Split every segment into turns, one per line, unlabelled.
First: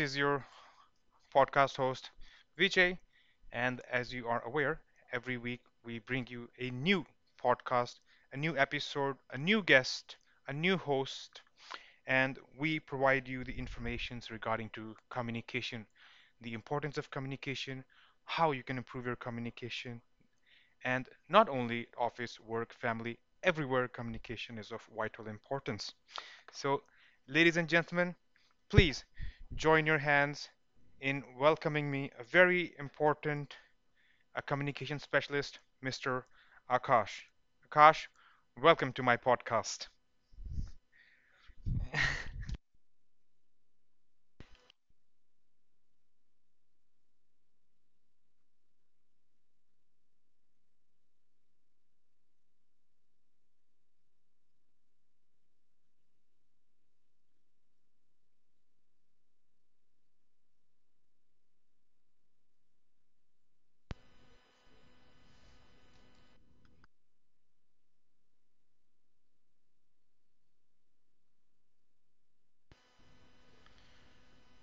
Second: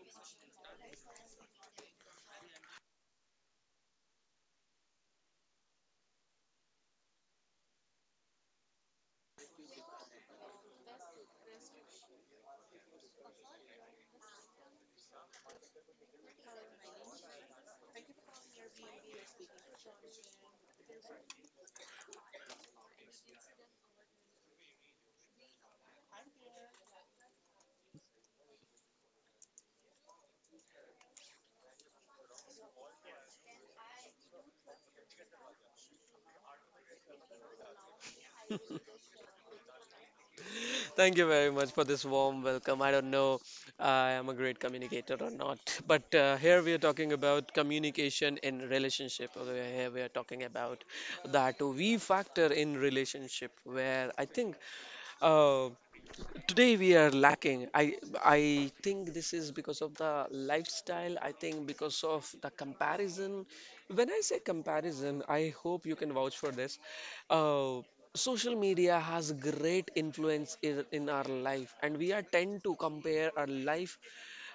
is your podcast host, Vijay. And as you are aware, every week we bring you a new podcast, a new episode, a new guest, a new host, and we provide you the informations regarding to communication, the importance of communication, how you can improve your communication, and not only office, work, family, everywhere communication is of vital importance. So, ladies and gentlemen, please join your hands in welcoming me a very important a communication specialist, Mr. Akash. Akash, welcome to my podcast.
Thank you very much for this warm welcome. I don't know I am a great communicator or not, but here we are talking about communication in relationship. Okay, here we are talking about that we factor in relationship, where I think uh, today we are lacking. I think this is because of the lifestyle. I think because of the comparison. When I say comparison, I hope you can vouch for this. uh, Social media has great influence in our life and we are tend to compare our life,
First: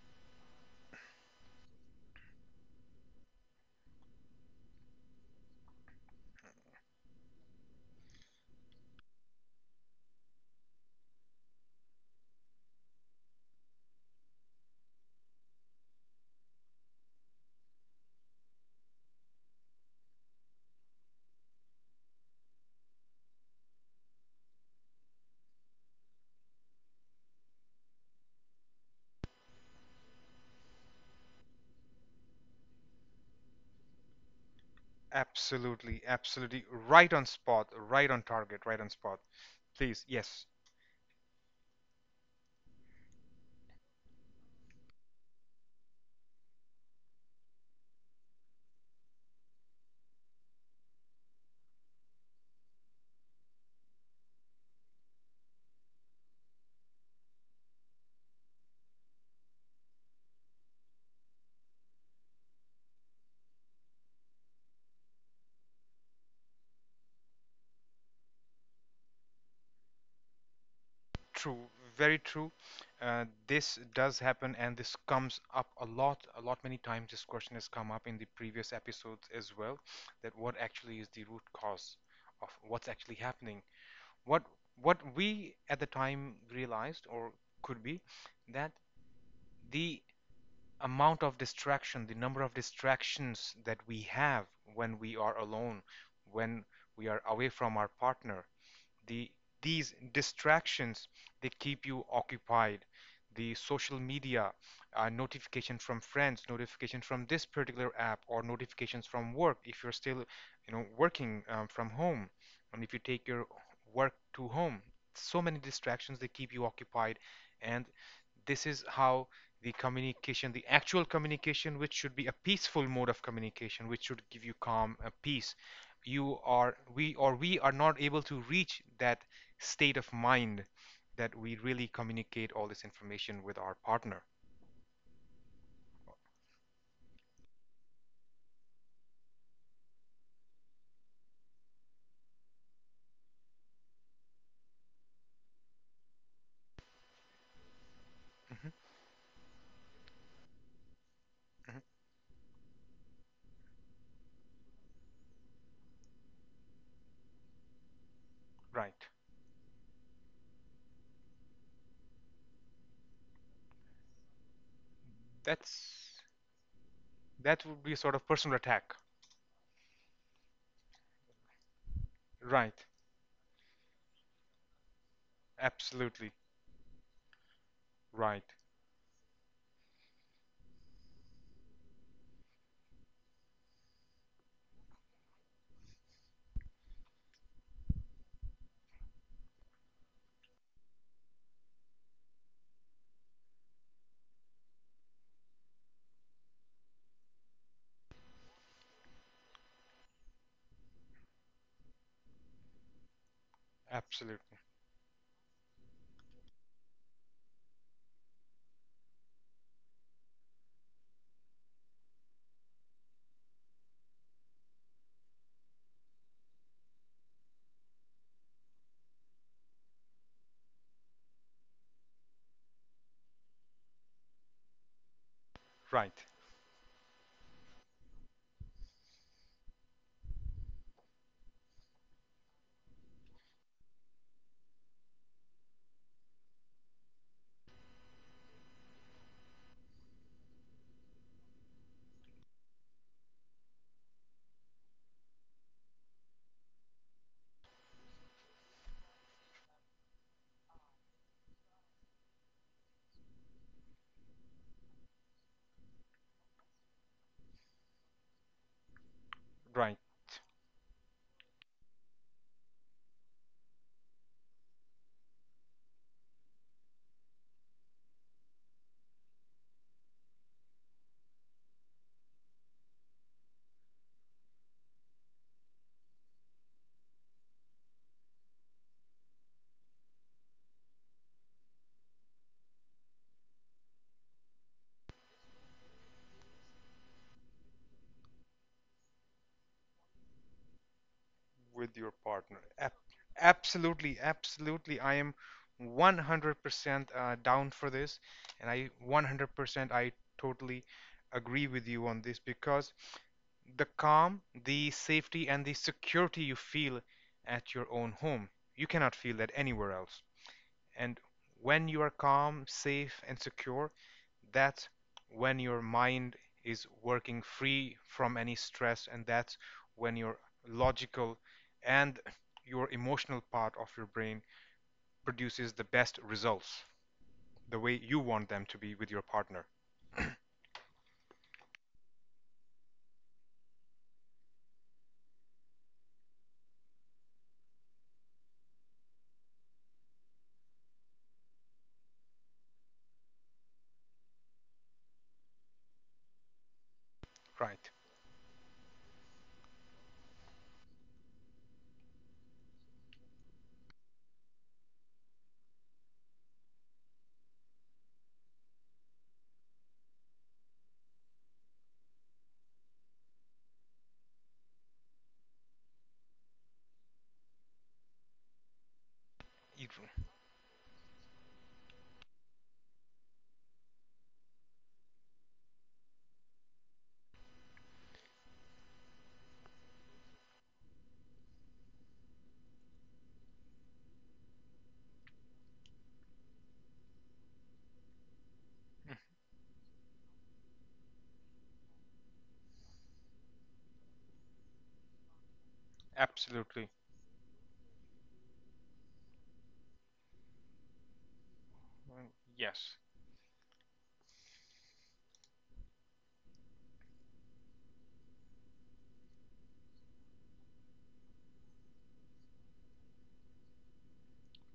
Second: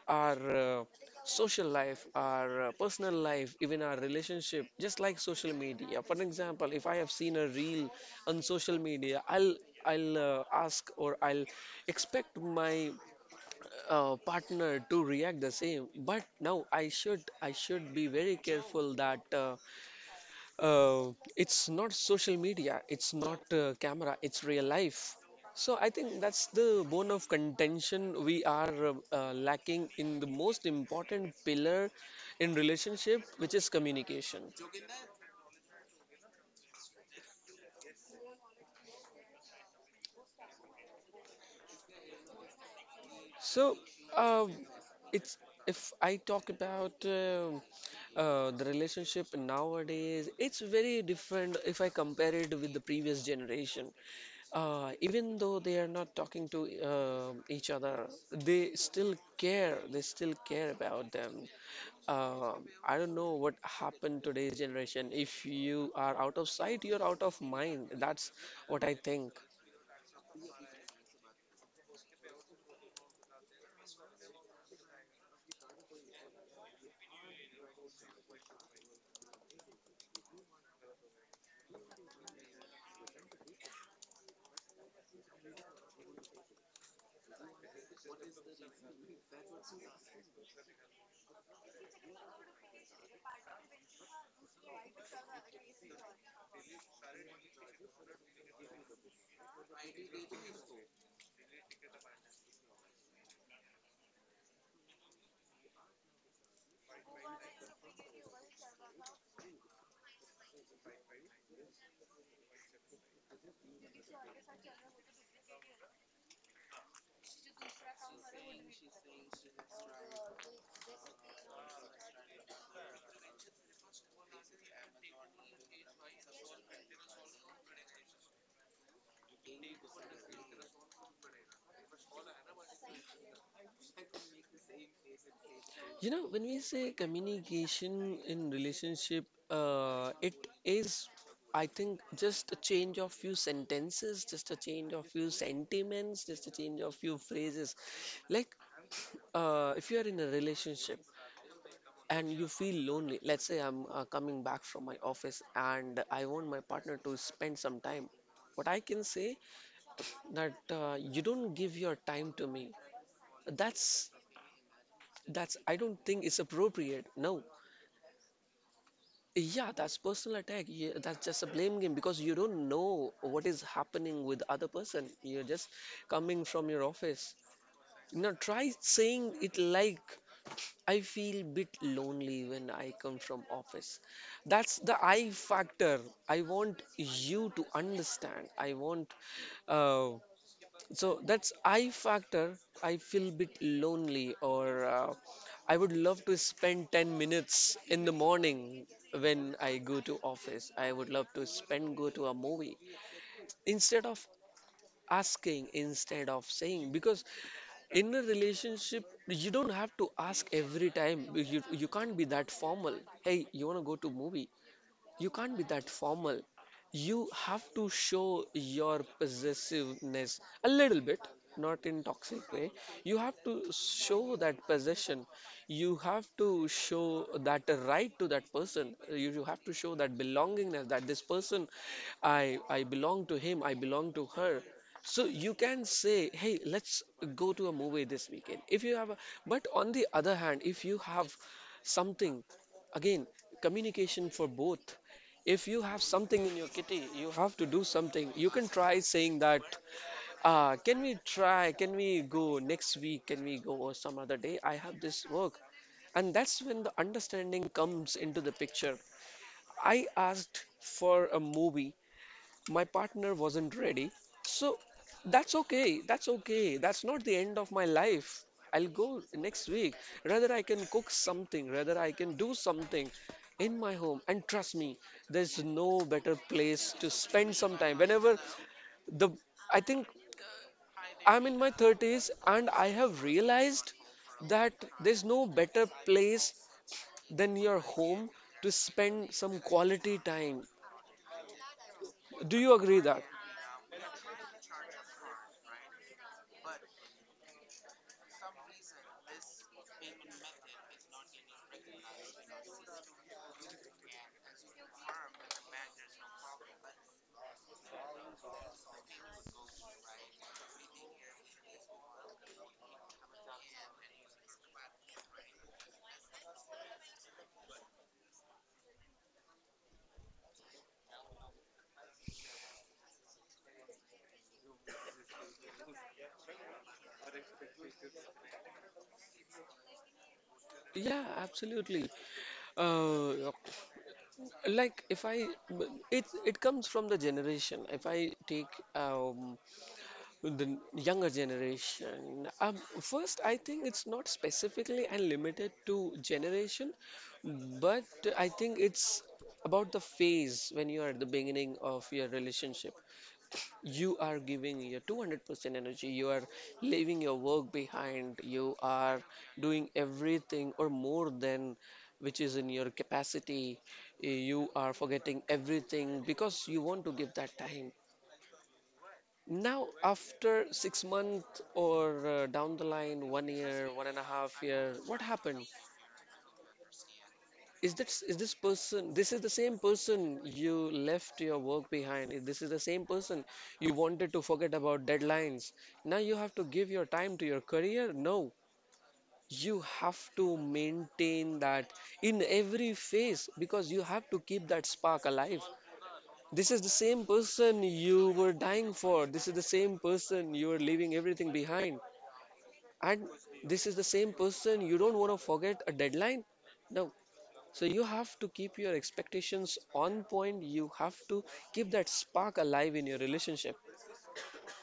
our social life, our personal life, even our relationship, just like social media. For example, if I have seen a reel on social media, I'll ask or I'll expect my partner to react the same. But now I should be very careful that. Uh, it's not social media, it's not camera, it's real life. So I think that's the bone of contention. We are lacking in the most important pillar in relationship, which is communication.
Absolutely, absolutely right on spot, right on target, right on spot. Please, yes.
So, uh, it's if I talk about the relationship nowadays, it's very different if I compare it with the previous generation. Even though they are not talking to each other, they still care. They still care about them. I don't know what happened today's generation. If you are out of sight, you're out of mind. That's what I think.
True, very true. This does happen, and this comes up a lot many times. This question has come up in the previous episodes as well, that what actually is the root cause of what's actually happening? What what we at the time realized or could be that the amount of distraction, the number of distractions that we have when we are alone, when we are away from our partner, the these distractions, they keep you occupied, the social media, notification from friends, notification from this particular app, or notifications from work if you're still, you know, working from home, and if you take your work to home, so many distractions, they keep you occupied. And this is how the communication, the actual communication, which should be a peaceful mode of communication, which should give you calm, a peace, you are we or we are not able to reach that state of mind, that we really communicate all this information with our partner.
You know, when we say communication in relationship, it is, I think, just a change of few sentences, just a change of few sentiments, just a change of few phrases. Like,
Mhm,
if you are in a relationship
mhm.
and you feel lonely, let's say I'm coming back from my office and I want my partner to spend some time. What I can
Right.
say that you don't give your time to me. That's that's I don't think
That's
it's appropriate. No,
that would be a sort of personal attack.
yeah, that's personal attack. Yeah, that's just a blame game because you don't
Right.
know what is happening with other person. You're just
Absolutely.
coming from your office. You know,
Right.
try saying it like I feel bit lonely when I come from office. That's the I factor. I want you to understand. I want uh, so that's I factor. I feel a bit lonely, or I would love to spend 10 minutes in the morning when I go to office. I would love to spend go to a movie instead of
Absolutely.
asking, instead of saying. Because in a relationship, you don't have to ask every time. You can't be that formal. Hey, you wanna go to movie? You can't be that formal. You have to show your possessiveness a little bit, not in toxic way. You have to show that possession. You have
Right.
to show that right to that person. You have to show that belongingness that this person, I belong to him. I belong to her. So you can say, hey, let's go to a movie this weekend. If you have a, but on the other hand, if you have something, again, communication for both. If you have something in your kitty, you have to do something. You can try saying that, ah, can we try? Can we go next week? Can we go or some other day? I have this work. And that's when the understanding comes into the picture.
Right.
I asked for a movie, my partner wasn't ready. So that's okay. That's okay. That's not the end of my life. I'll go next week. Rather, I can cook something. Rather, I can do something in my home. And trust me, there's no better place to spend some time. Whenever the, I think I'm in my 30s and I have realized that there's no better place than your home to spend some quality time.
with your
Do
partner.
you agree
Ab-
that?
absolutely, absolutely. I am 100% down for this, and I 100% I totally agree with you on this because the calm, the safety, and the security you feel at your own home, you cannot feel that anywhere else. And when you are calm, safe, and secure, that's when your mind is working free from any stress, and that's when your logical and your emotional part of your brain produces the best results, the way you want them to be with your partner.
Yeah, absolutely. Uh, like, if I, it comes from the generation. If I take um, the younger generation, first I think it's not specifically and limited to generation,
Right.
but I think it's about the phase when you are at the beginning of your relationship. You are giving your 200% energy. You are leaving your work behind. You are doing everything or more than which is in your capacity. You are forgetting everything because you want to give that time. Now
You.
after 6 months or down the line, one year, 1.5 year, what happened? Is this person? This is the same person you left your work behind. This is the same person you wanted to forget about deadlines. Now you have to give your time to your career. No, you have to maintain that in every phase because you have to keep that spark alive. This is the
Absolutely.
same person you were dying for. This is the same person you were leaving everything behind.
Mm. Yes.
And this is the same person you don't want to forget a deadline. No, so you have to keep your expectations on point. You have to keep that spark alive in your relationship.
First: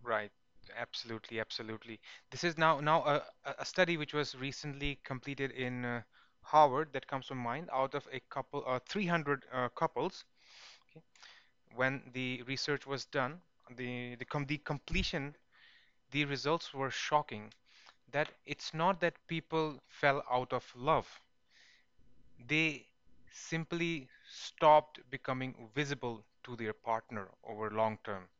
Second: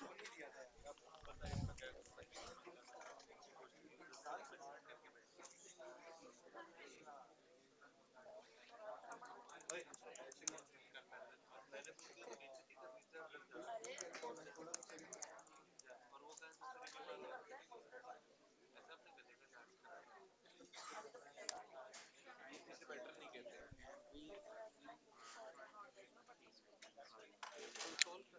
Right. Absolutely, absolutely. This is now now a study which was recently completed in Harvard that comes to mind out of a couple 300 couples. Okay. When the research was done, the completion, the results were shocking. That it's not that people fell out of love. They simply stopped becoming visible to their partner over long term.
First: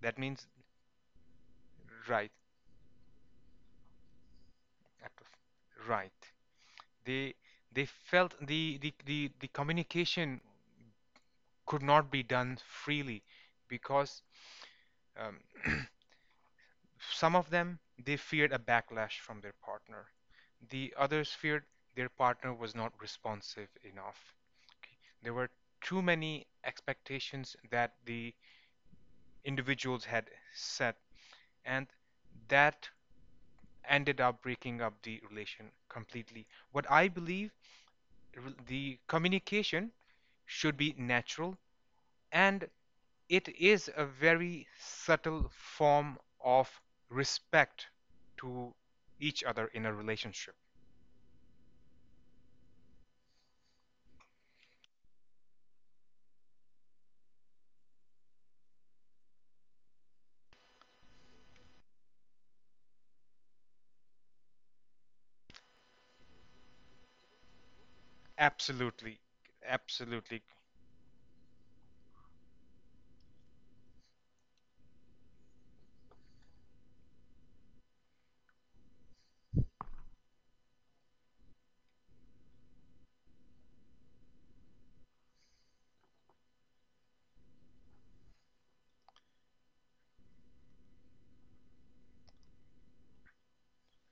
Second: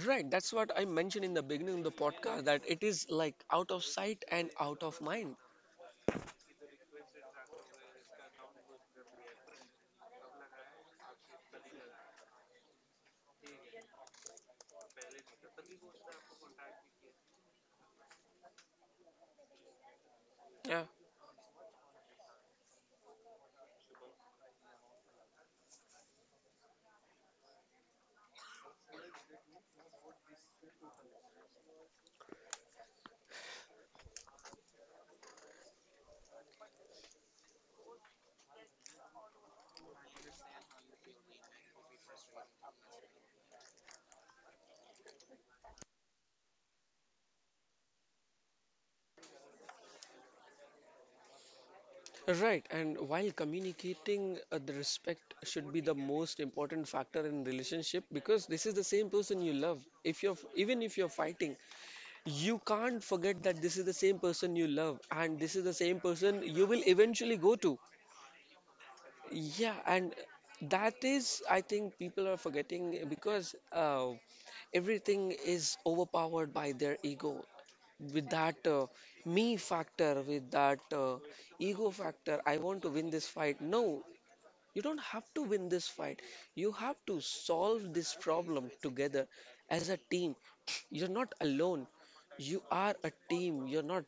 That
Right,
means
that's what I mentioned in the beginning of the
right.
podcast that it is like out of sight and out of
at-
mind.
Right. They they felt the communication could not be done freely because um, some of them, they feared a backlash from their partner.
Yeah.
The others feared their partner was not responsive enough. There were too many expectations that the individuals had set, and that ended up breaking up the relation completely. What I believe, the communication should be natural. And it is a very subtle form of respect to each other in a relationship.
Right, and while communicating, the respect should be the most important factor in relationship because this is the same person you love. If you're even if you're fighting, you can't forget that this is the same person you love and this is the same person you will eventually go to.
Absolutely,
Yeah, and
absolutely
that is, I think, people are forgetting because everything is overpowered by their ego. With that me factor, with that ego factor, I want to win this fight. No, you don't have to win this fight. You have to solve this problem together as a team. You're not alone. You are a team. You're not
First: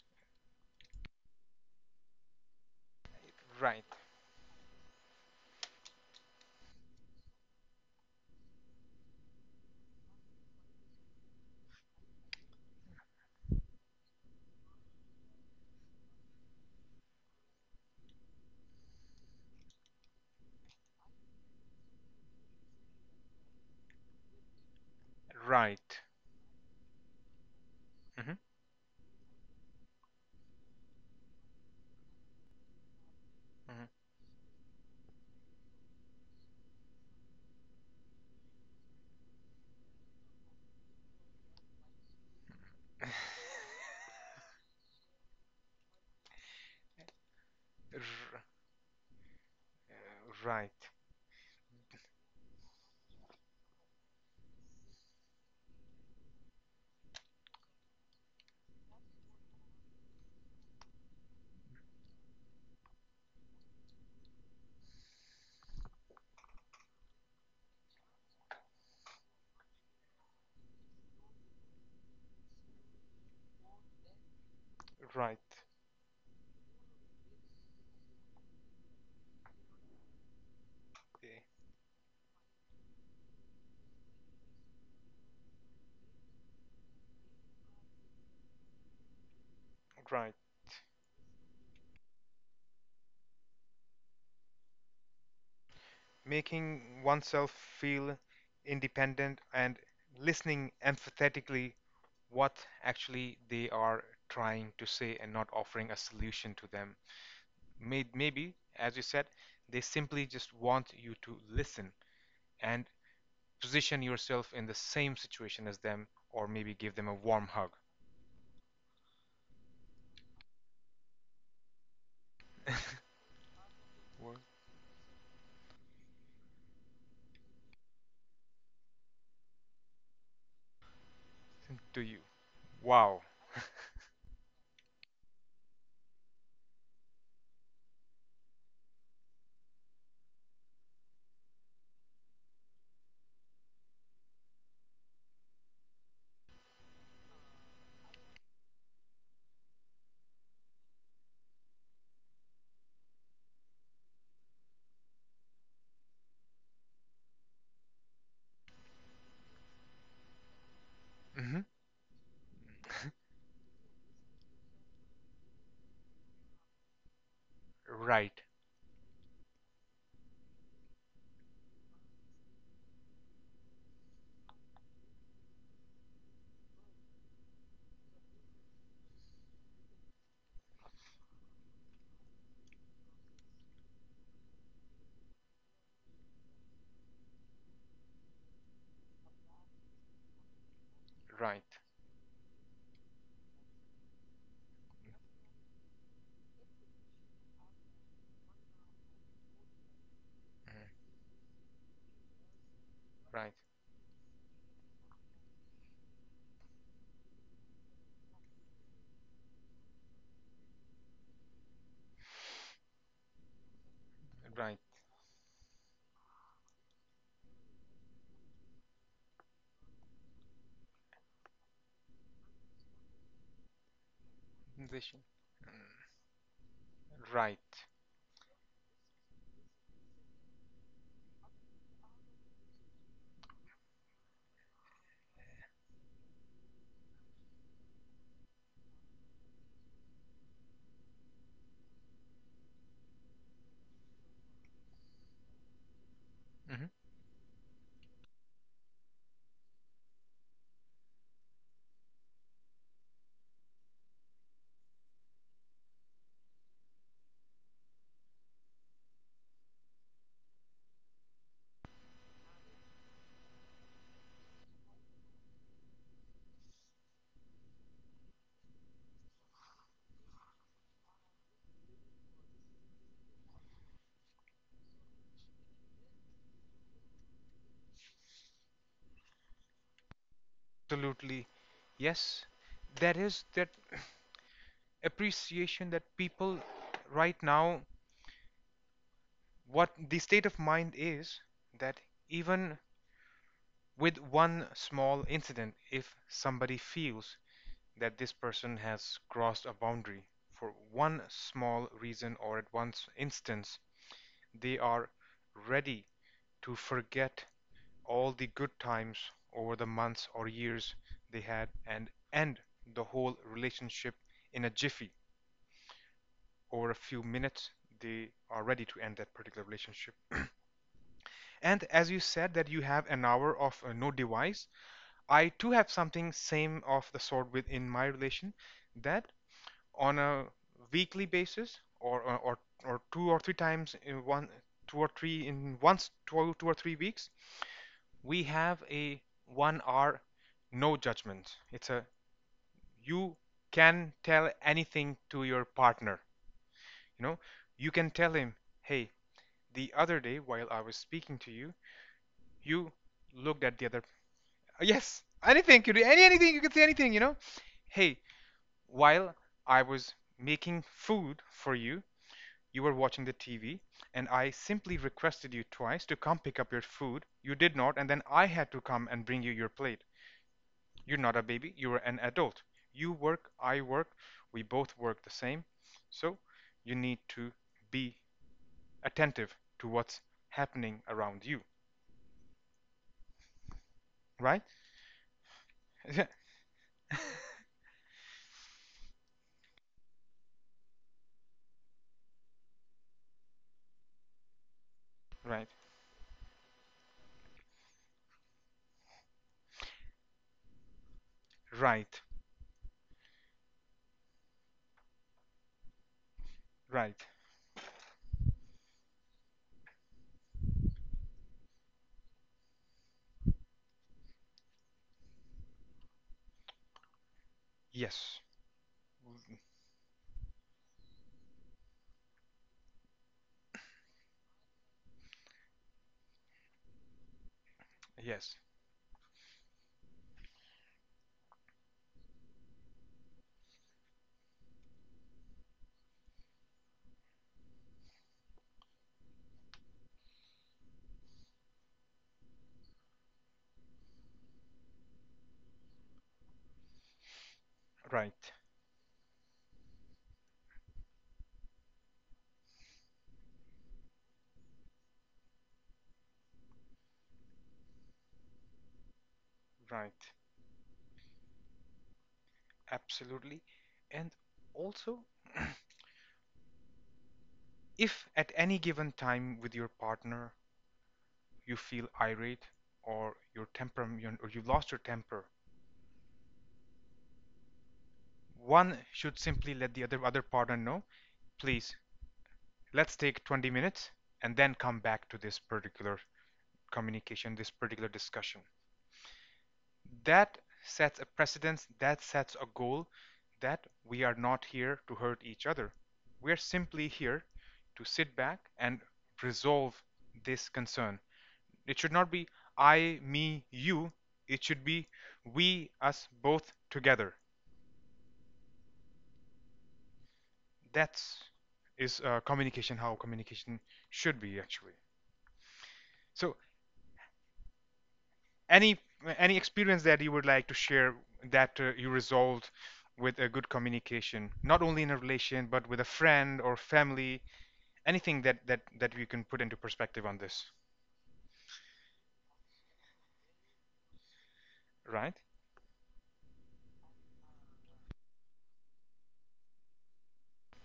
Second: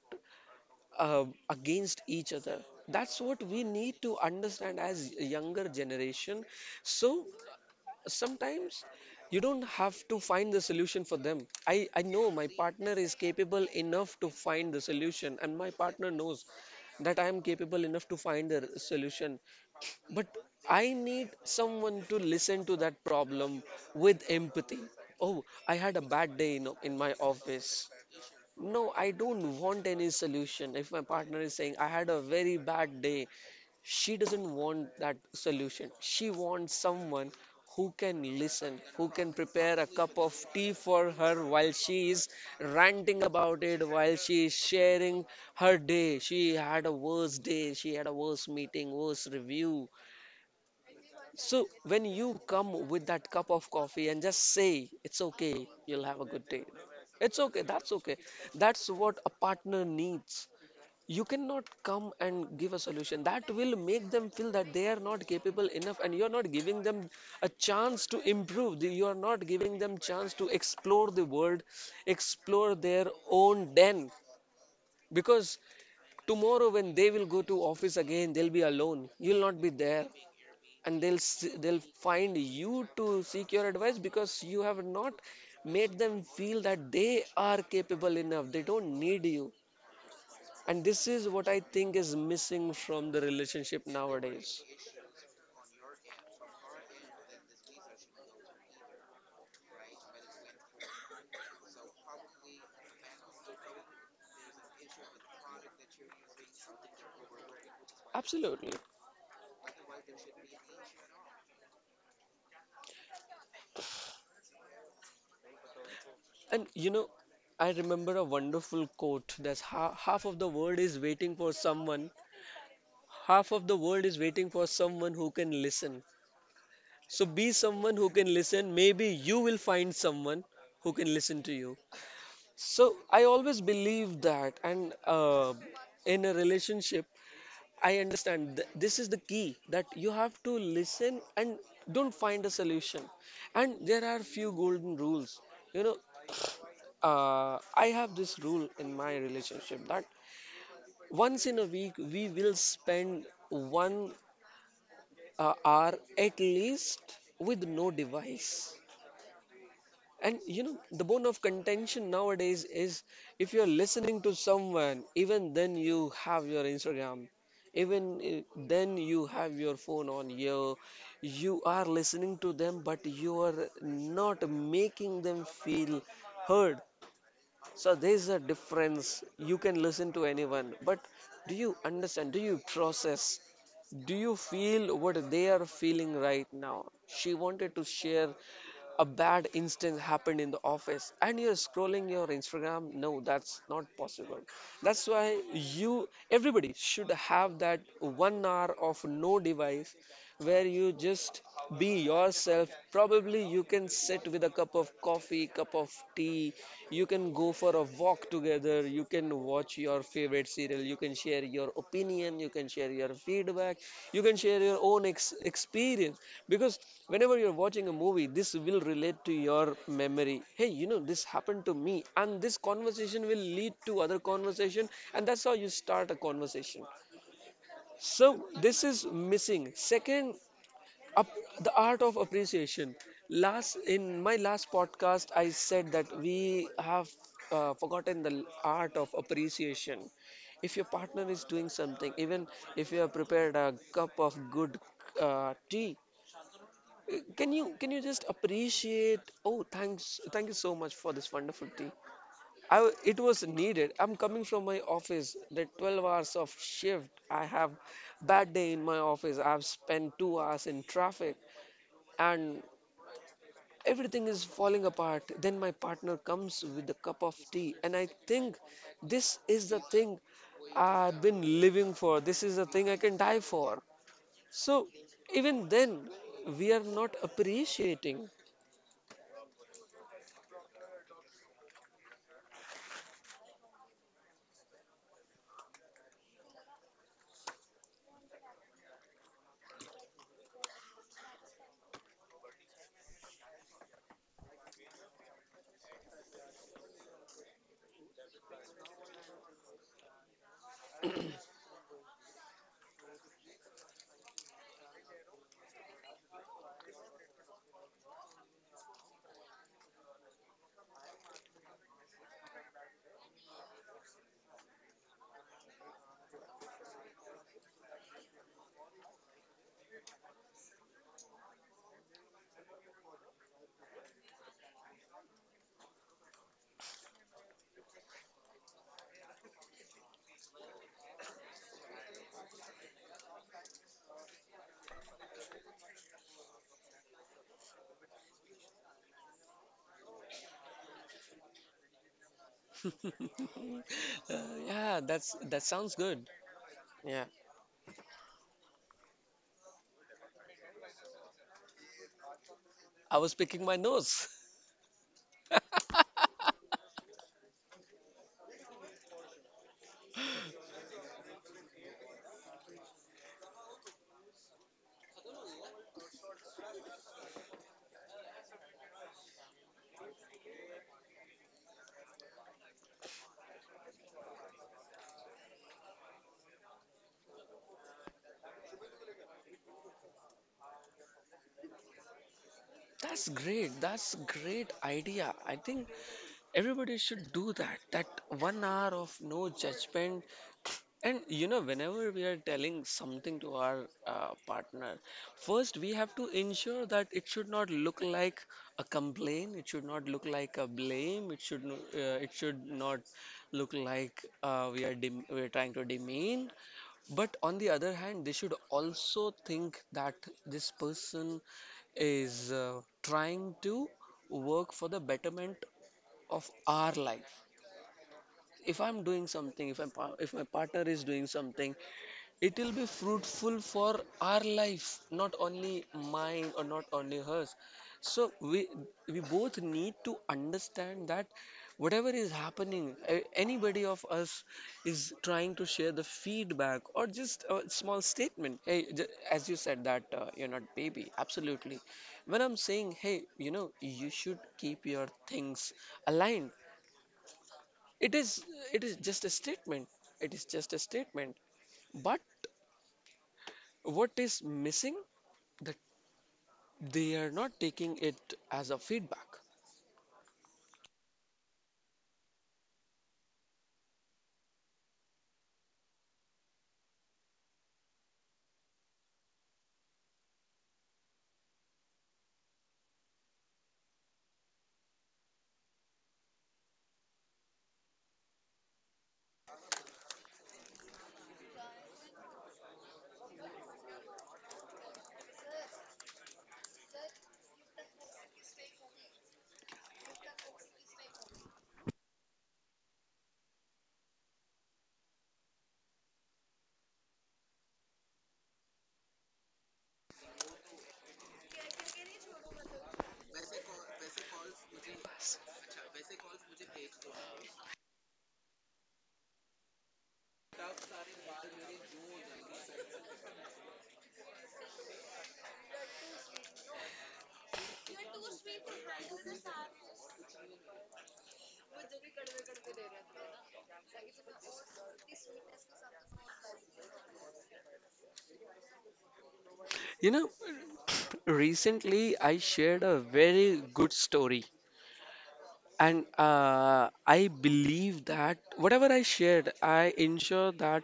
against each other. That's what we
right,
need to understand as younger generation. So sometimes you don't have to find the solution for them. I know my partner is capable enough to find the solution and my partner knows that I am capable enough to find the solution. But I need someone to listen to that problem with empathy. Oh, I had
right.
a bad day in my office.
Hmm.
No, I don't want any solution. If my partner is saying, I had a very bad day,
Hmm.
she doesn't want that solution. She wants someone who can listen, who can prepare a cup of tea for her while she is ranting about it, while she is sharing her day. She had a worse day, she
R-
had a
uh,
worse meeting, worse review.
Right,
So when you come with that cup of coffee and just say, it's okay, you'll have a good day. It's okay. That's what a partner needs. You cannot come and give a solution. That will make them feel that they are not capable enough and you're not giving them a chance to improve. You are not giving them chance to explore the world, explore their own den.
right,
Because tomorrow when they will go to office again, they'll be alone. You'll not be there and
eh,
they'll find you to seek your advice because you have not made them feel that they are capable enough they don't need you.
right.
And this is what I think is missing from the relationship nowadays.
Making oneself feel independent and listening empathetically what actually they are trying to say and not offering a solution to them. Maybe,
Absolutely.
as you said, they simply just want you to listen and position yourself in the same situation as them, or
And
maybe
you
give them
know,
a warm
I
hug.
remember a wonderful quote that half of the world is waiting for someone, half of the world is
Well,
waiting for someone who can listen. So be someone who can listen. Maybe you will find someone who can listen to you.
to you.
So
Wow.
I always believe that, and in a relationship, I understand this is the key that you have to listen and don't find a solution. And there are few golden rules. You know, I have this rule in my relationship that once in a week we will spend one hour at least with no device. And you know, the bone of
Hmm.
contention nowadays is if you're listening to someone, even then you have your Instagram, even
Right,
i- then you have your phone on you, you are listening to them, but you are not making them feel heard. So there is a difference. You can listen to anyone, but do you understand? Do you process? Do you feel what they are feeling right now? She wanted to share a bad instance happened in the office and you're
right,
scrolling your Instagram. No, that's not possible. That's why you everybody should have that 1 hour of no device where you
mhm,
just be yourself. Probably
right,
you can sit with a cup of coffee, cup of tea, you can go for a walk together, you can watch your favorite serial, you can share your opinion, you can share your feedback, you can share
right.
your own experience. Because whenever you're watching a movie, this will relate to your memory. Hey, this happened to me, and this conversation will lead to other conversation,
Position.
and that's how you start a conversation.
Right.
So this is missing second up, the art of appreciation. Last in my last podcast, I said that we have forgotten the art of appreciation. If your partner is doing something, even if you have prepared a cup of good tea,
Hmm.
can you just appreciate? Oh, thanks, thank you so much for this wonderful tea. It was needed. I'm coming from my office. The 12 hours of shift. I have bad day in my office. I've spent 2 hours in traffic, and everything is falling apart. Then my partner comes with a cup of tea, and I think this is the thing I've been living for. This is the thing I can die for. So even then we are not appreciating.
Absolutely. Yes. That appreciation that people right now, what the state of mind is, that even with one small incident, if somebody feels that this person has crossed a boundary. For one small reason or at one instance, they are ready to forget all the good times over the months or years they had and end the whole relationship in a jiffy. Over a few minutes, they are ready to end that particular relationship. And as you said that you have an hour of no device, I too have something same of the sort within my relation, that on a weekly basis or two or three times in one two or three in once two, two or three weeks, we have a one hour no judgment. It's a, you can
Uh,
tell
yeah,
anything
that's,
to
that
your
sounds good.
partner, you
Yeah,
know. You can tell him, hey, the other day while I was speaking to you, you
I was picking
looked
my
at the other.
nose.
Yes, anything you do, any anything you can say, anything, you know. Hey, while I was making food for you, you were watching the TV, and I simply requested you twice to come pick up your food. You did not, and then I had to come and bring you your plate. You're not a baby, you're an adult. You work, I work, we both work the same. So you need to be attentive to what's happening around you,
That's great. That's
right?
great idea. I think everybody should do that. That 1 hour of no judgment. And whenever we are telling something to our partner,
Right,
first we have to ensure that it should not look like a complaint. It should not look like a blame. It should no,
right,
it should not look like we are trying to demean.
right.
But on the other hand, they should also think that this person is trying to work for the betterment of our life.
Yes,
If I'm doing something, if I'm, pa- If my partner is doing something, it will be fruitful for our life, not only mine or not only hers. So
yes,
we both need to understand that whatever is happening, anybody of us is trying to share the feedback or just a small statement. Hey, as you said that you're not baby. Absolutely. When I'm saying, hey, you should keep your things aligned. It is
right,
it is just a statement. It is just a statement. But what is missing? That they are not taking it as a feedback.
right. Absolutely. And also, if at any given time with your partner you feel irate or your temper or you lost your temper, one should simply let the other partner know, please, let's take 20 minutes and then come back to this particular communication, this particular discussion. That sets a precedence, that sets a goal that we are not here to hurt each other. We're simply here to sit back and resolve this concern. It should not be I, me, you. It should be we, us both together. That's is communication how communication should be actually. So any any experience that you would like to share that you resolved with a good communication, not only in a relation but with a friend or family, anything that we can put into
You
perspective
know,
on this,
recently I shared a very good story,
right?
and I believe that whatever I shared, I ensure that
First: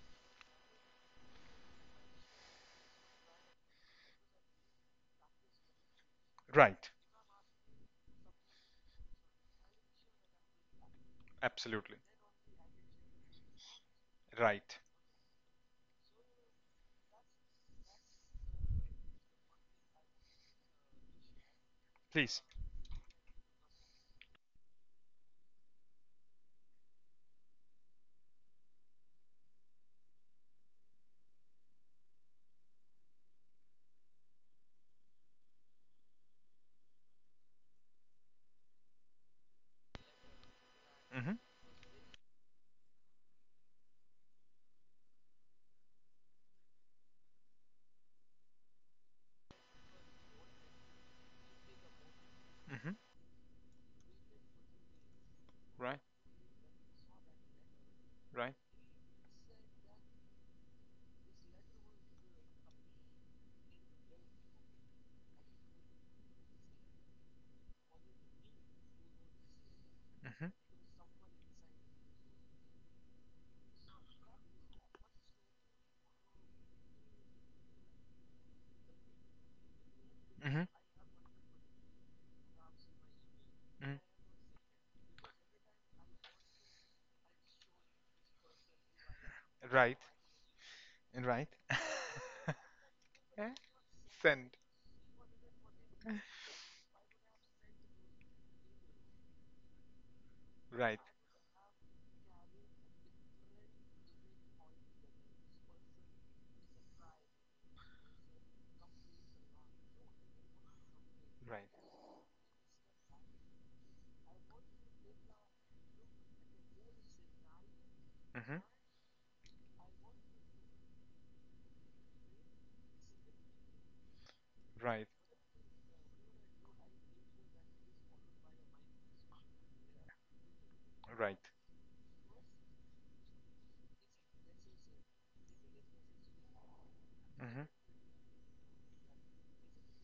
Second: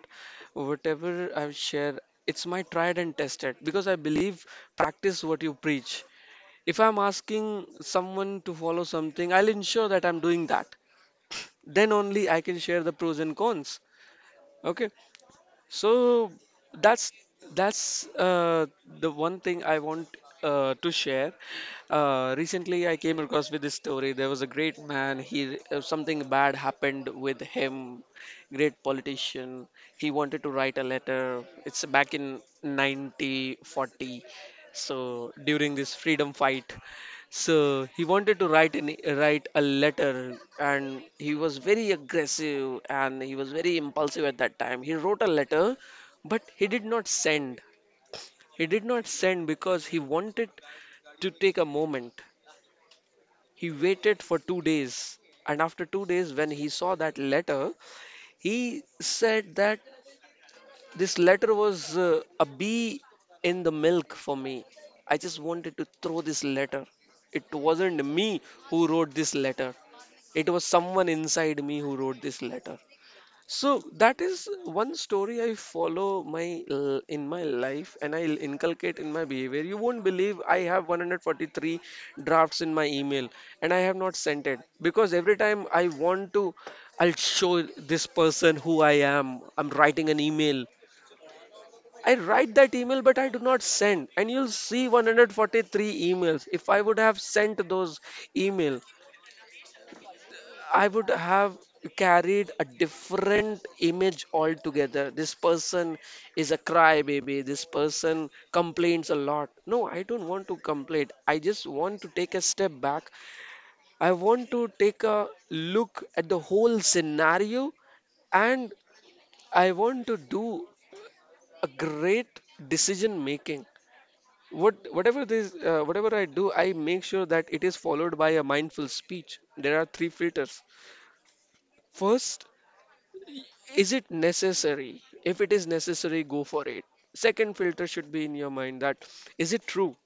whatever I share, it's my tried and tested, because I believe practice what you preach. If
Right.
I'm asking someone to follow something, I'll ensure that I'm doing that. Then
Absolutely.
only I can share the pros and cons.
Right.
Okay, so that's that's the one thing I want to share.
Please.
Recently, I came across with this story. There was a great man. He something bad happened with him. Great politician. He wanted to write a letter. It's back in 1940. So during this freedom fight, so he wanted to write an, write a letter, and he
Mhm.
was very aggressive and he was very impulsive at that time. He wrote a letter, but he did not send. He did not send because he wanted to take a moment.
Mhm.
He waited for 2 days, and after
Right.
2 days, when he saw that letter,
Right.
he said that this letter was a bee in the milk for me. I just wanted to throw this letter. It wasn't me who wrote this letter. It
Mhm.
was someone inside me who wrote this letter. So that is one story I follow in my life and I'll inculcate in my behavior. You won't believe I
Mhm.
have 143 drafts in my email, and I have
Mhm.
not sent it because every time I want to, I'll show this person who I am. I'm
Right.
writing an email.
Right.
I write that email, but I do
Eh?
not send. And you'll
Send.
see 143 emails. If I would have sent those email, I
Right.
would have carried a different image altogether. This person is a crybaby. This person complains a lot. No, I don't want to complain. I just
Right.
want to take a step back. I want to take a look at the whole scenario,
Mhm.
and I want to do a great decision making. what
Right.
whatever this uh, whatever I do, I make sure that it is followed by a mindful speech. There are three filters.
Right.
First, is it necessary? If it is necessary, go for it. Second
Mhm.
filter should be in your mind, that is it true?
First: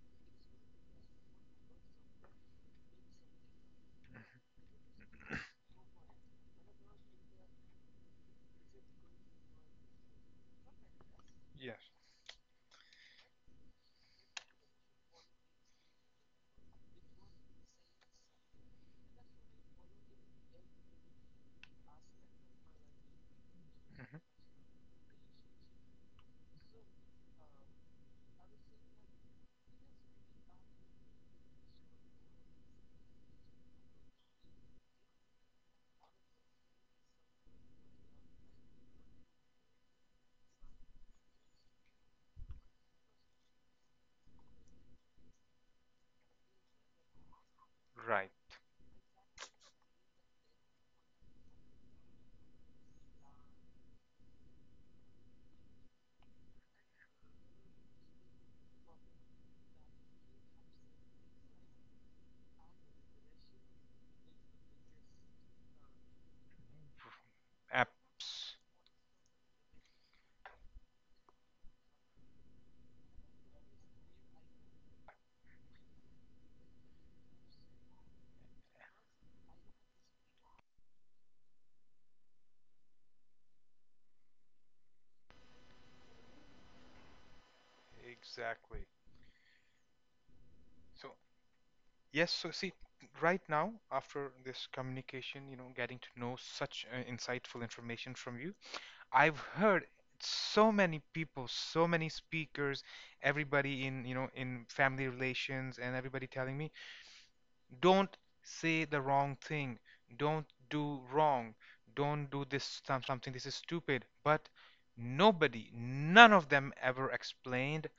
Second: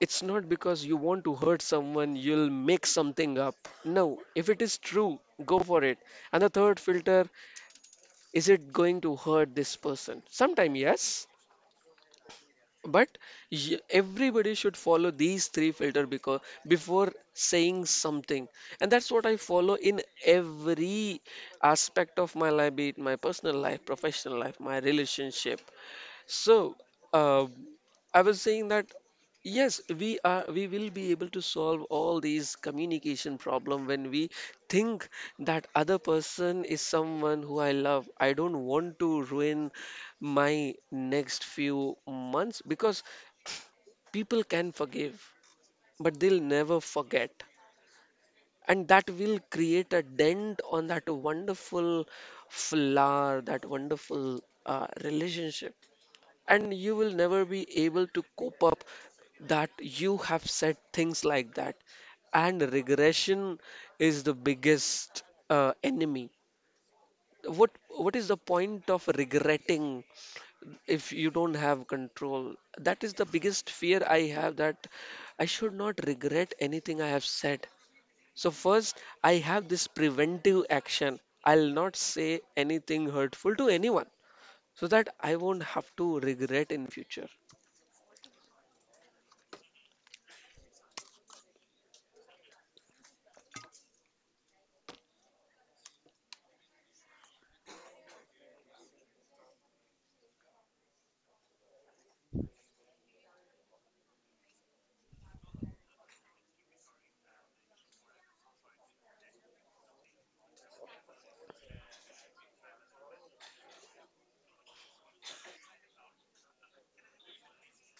It's not because you want to hurt someone you'll make something up. No, if it is true, go for it. And the third filter, is it going to hurt this person? Sometime yes,
Yes.
but everybody should follow these three filter, because before saying something, and that's what I follow in every aspect of my life, be it my personal life,
Mhm.
professional life, my relationship. So, uh, I was saying that yes, we will be able to solve all these communication problem when we think that other person is someone who I love. I don't want to ruin my next few months, because people can forgive, but they'll never forget.
Right.
And that will create a dent on that wonderful flower, that wonderful relationship, and you will never be able to cope up that you have said things like that. And regression is the biggest enemy. What is
Apps.
the point of regretting if you don't have control? That is the biggest fear I have, that I should not regret anything I have said. So first I have this preventive action, I'll not say anything hurtful to anyone, so that I won't have to regret in future.
Exactly. So, yes, so see, right now, after this communication, you know, getting to know such insightful information from you, I've heard so many people, so many speakers, everybody in, you know, in family relations and everybody telling me, don't say the wrong thing, don't do wrong, don't do something, this is stupid. But nobody, none of them ever explained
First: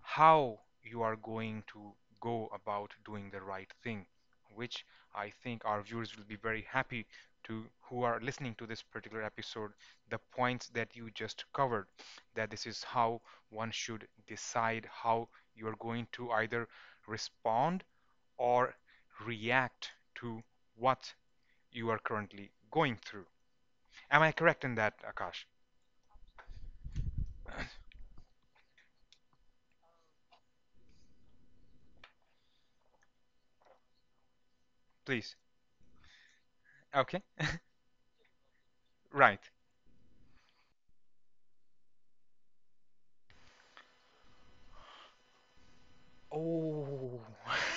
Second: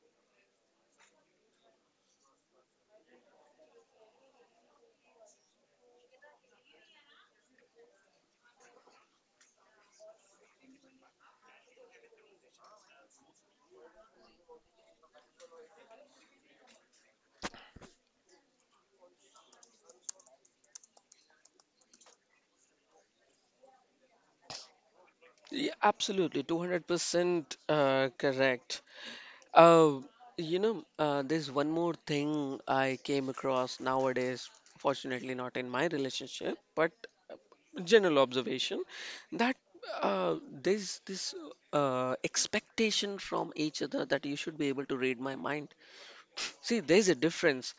how you are going to go about doing the right thing, which I think our viewers will be very happy to, who are listening to this particular episode, the points that you just covered, that this is how one should decide how you're going to either respond or react to what you are currently going through. Am I correct in that, Akash?
Yeah, absolutely, 200% correct. Uh, you know, there's one more thing I came across nowadays, fortunately,
Please.
not in my relationship, but
Okay.
general observation
Right.
that uh, there's this expectation from each other that you should be able to read my mind. See, there's a
Oh.
difference.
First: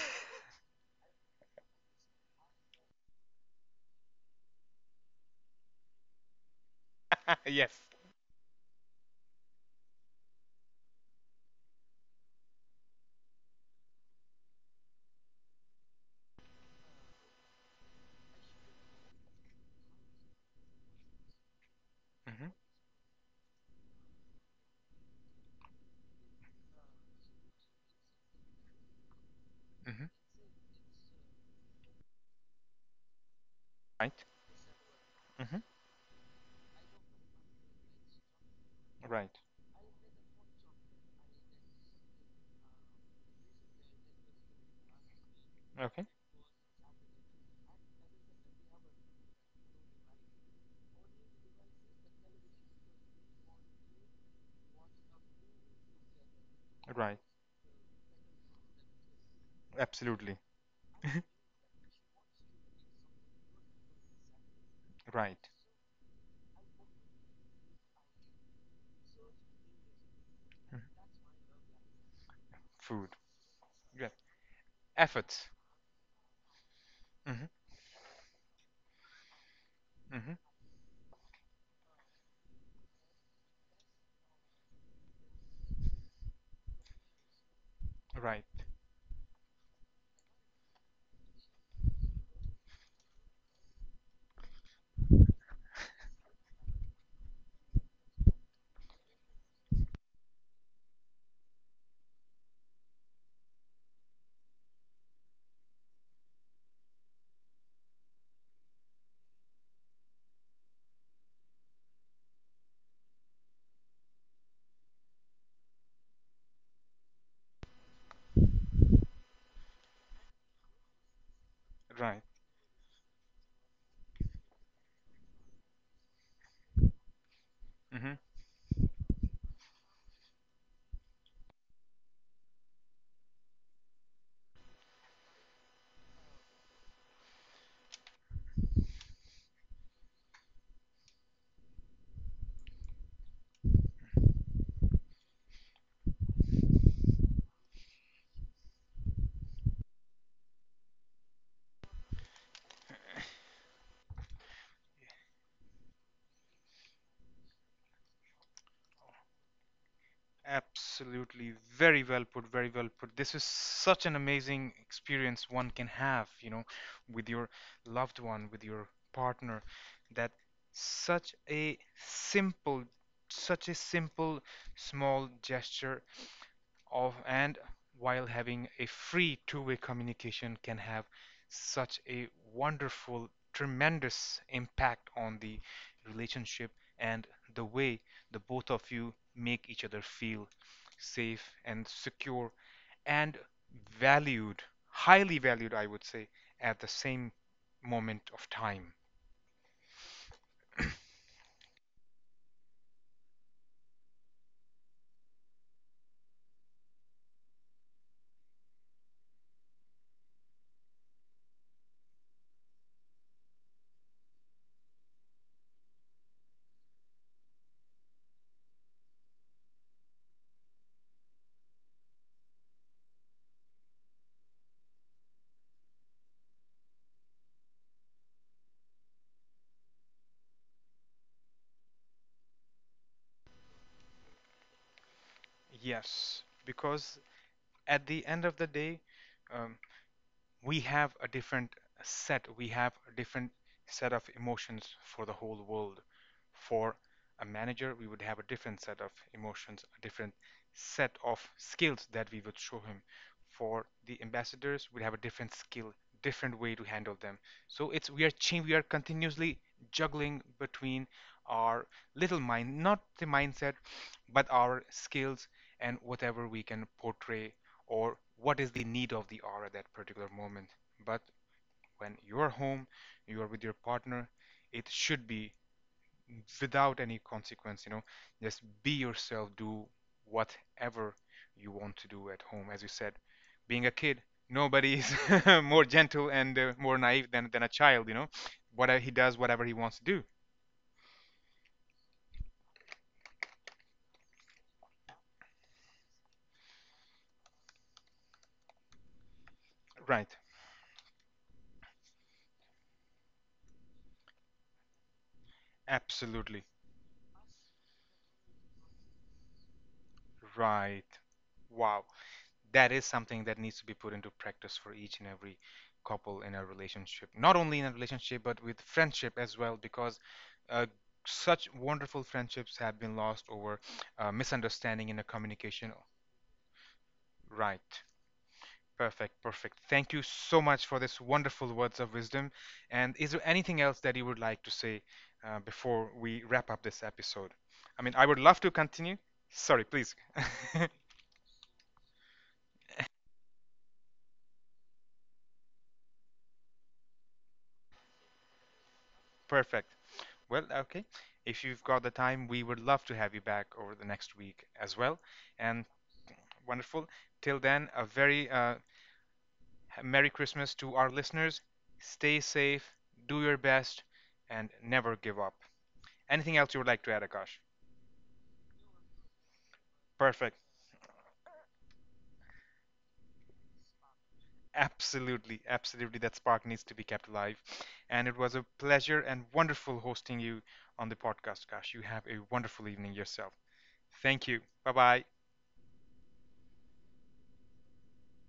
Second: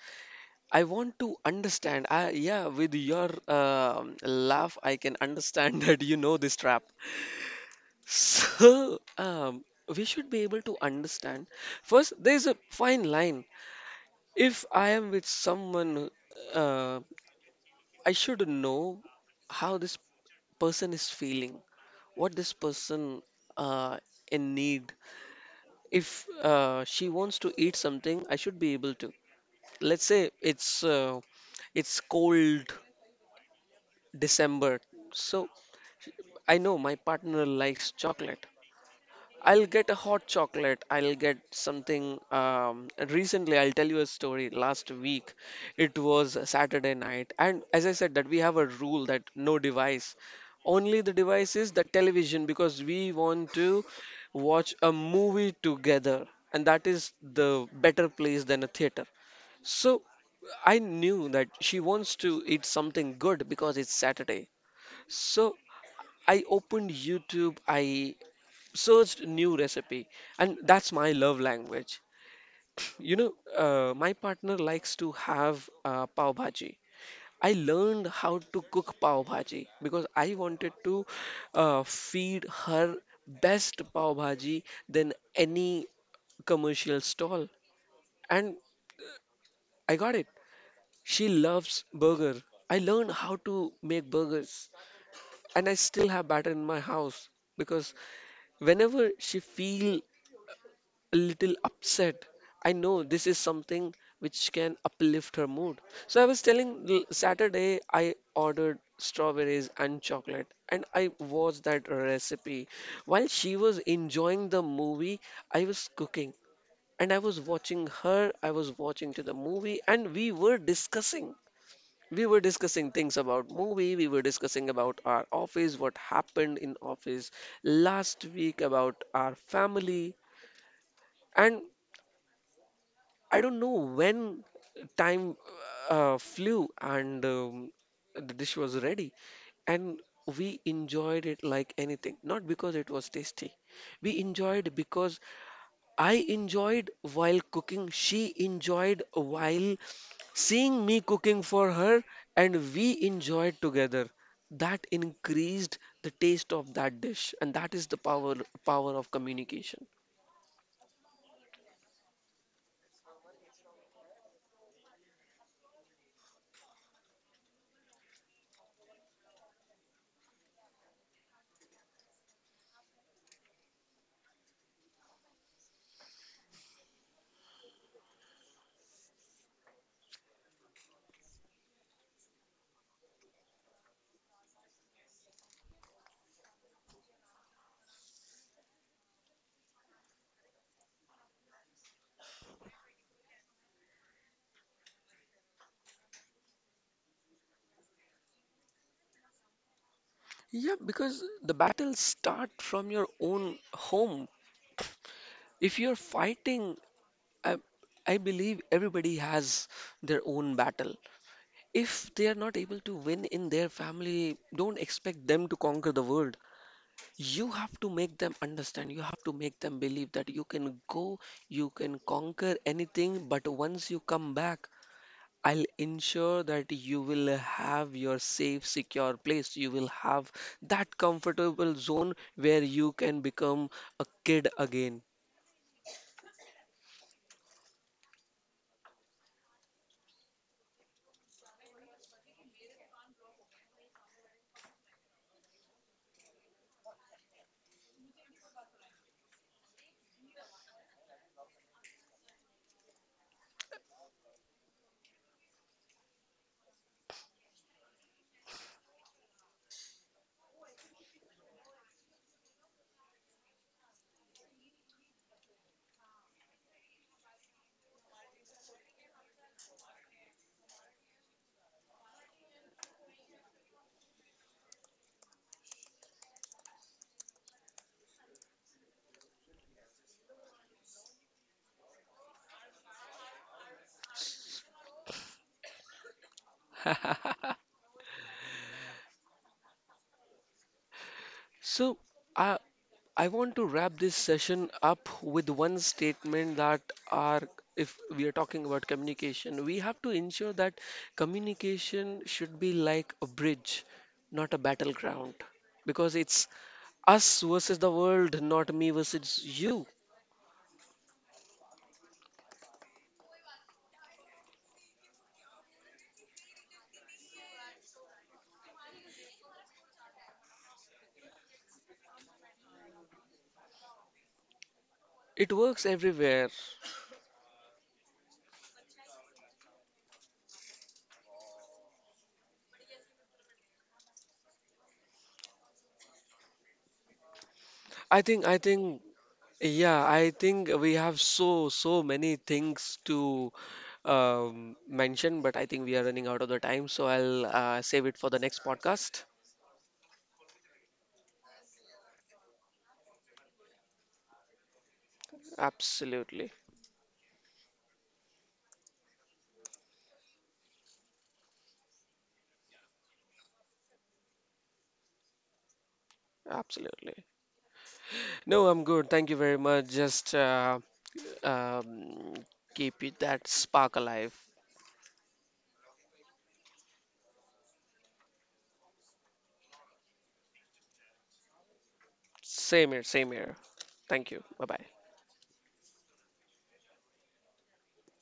I want to understand. Yeah, with your laugh, I can understand that you know this trap.
Yes.
So, we should be able to understand. First, there's a fine line. If I am with someone, uh, I should know how this person is feeling, what
Mm-hmm.
this person uh, in need. If she wants to eat something, I should be able to. Let's
Mm-hmm.
say it's cold
Right.
December, so
Mm-hmm.
I know my partner likes chocolate.
Right.
I'll get a hot chocolate. I'll get something. Recently, I'll tell you a story. Last week, it
Okay.
was a Saturday night, and as I said, that we have a rule that no device, only the device is the television, because we want to watch a movie together, and that is
Right.
the better place than a theater. So
Absolutely.
I knew that she wants to eat something good because it's Saturday.
Right.
So I opened YouTube. I searched new recipe, and
Mhm.
that's my love language. you
Food.
know
Yeah.
my partner likes to
Efforts.
have pav bhaji.
Mm-hmm.
I learned how to cook pav bhaji because I
Mm-hmm.
wanted to feed her best pav bhaji than any commercial stall.
Right.
And I got it. She loves burger. I learned how to make burgers, and I still have batter in my house, because whenever she feel a little upset, I know this is something which can uplift her mood. So I was telling Saturday I ordered strawberries and chocolate, and I watched that recipe. While she was enjoying the movie, I was cooking, and I was watching her, I was watching to the movie, and we were discussing.
Right.
We were discussing things about movie, we were discussing about our office, what happened in office
Mm-hmm.
last week, about our family. And I don't know when time flew, and the dish was ready, and we enjoyed it like anything. Not because it was tasty, we enjoyed because I enjoyed while cooking, she enjoyed while seeing me cooking for her, and we enjoyed together. That increased the taste of that dish, and that is the power of communication.
Absolutely. Very well put. Very well put. This is such an amazing experience one can have, you know, with your loved one, with your partner, that such a simple, such a simple, small gesture of, and while having a free two-way communication, can have such a wonderful tremendous impact on the relationship and the way the both of you make each other feel safe and secure and valued, highly valued I would say, at the same moment of time.
Yeah, because the battle start from your own home. If you're fighting, I, I believe everybody has their own battle. If they are not able to win in their family, don't expect them to conquer the world. You have to make them understand. You have to make them believe that you can go, you can conquer anything, but once you come back, I'll ensure that you will have your safe, secure place. You will have that comfortable zone where you can become a kid again.
Yes, because at the end of the day, um, we have a different set, we have a different set of emotions for the whole world. For a manager we would have a different set of emotions, a different set of skills that we would show him. For the ambassadors we have a different skill, different way to handle them. So it's, we are changing, we are continuously juggling between our little mind, not the mindset but our skills, and whatever we can portray, or what is the need of the hour at that particular moment. But when you're home, you are with your partner, it should be without any consequence, you know, just be yourself, do whatever you want to do at home. As you said, being a kid, nobody is more gentle and more naive than a child, you know, whatever he does, whatever he wants to do.
So, I I want to wrap this session up with one statement, that are if we are talking about communication, we have to
Right,
ensure that communication should be like a bridge, not a battleground. Because it's
absolutely.
us versus the world, not me versus you.
Right. Wow. That is something that needs to be put into practice for each and every couple in a relationship, not only in a relationship but with friendship as well, because uh, such wonderful friendships have been lost over misunderstanding in a
It works
communication.
everywhere.
Right. Perfect, perfect. Thank you so much for this wonderful words of wisdom. And is there anything else that you would like to say before we wrap up this episode? I mean,
I
I would
think I
love to
think
continue. Sorry,
yeah,
please.
I think we have so many things to mention, but I think we are running out of the time, so I'll save it for the next podcast.
Perfect. Well, okay. If you've got the time, we would love to have you back over the next week as well. And
Absolutely,
wonderful. Till then, a very Merry Christmas to our listeners. Stay safe, do your best, and never give up. Anything else you would like to add,
absolutely.
Akash?
No, I'm good. Thank you very much. Just
Perfect.
um, keep it that spark alive.
Absolutely, absolutely. That spark needs to be kept alive. And it was a pleasure and wonderful hosting you on the podcast, Akash. You have a wonderful
Same here,
evening
same
yourself.
here. Thank you.
Thank you.
Bye bye.
Bye bye.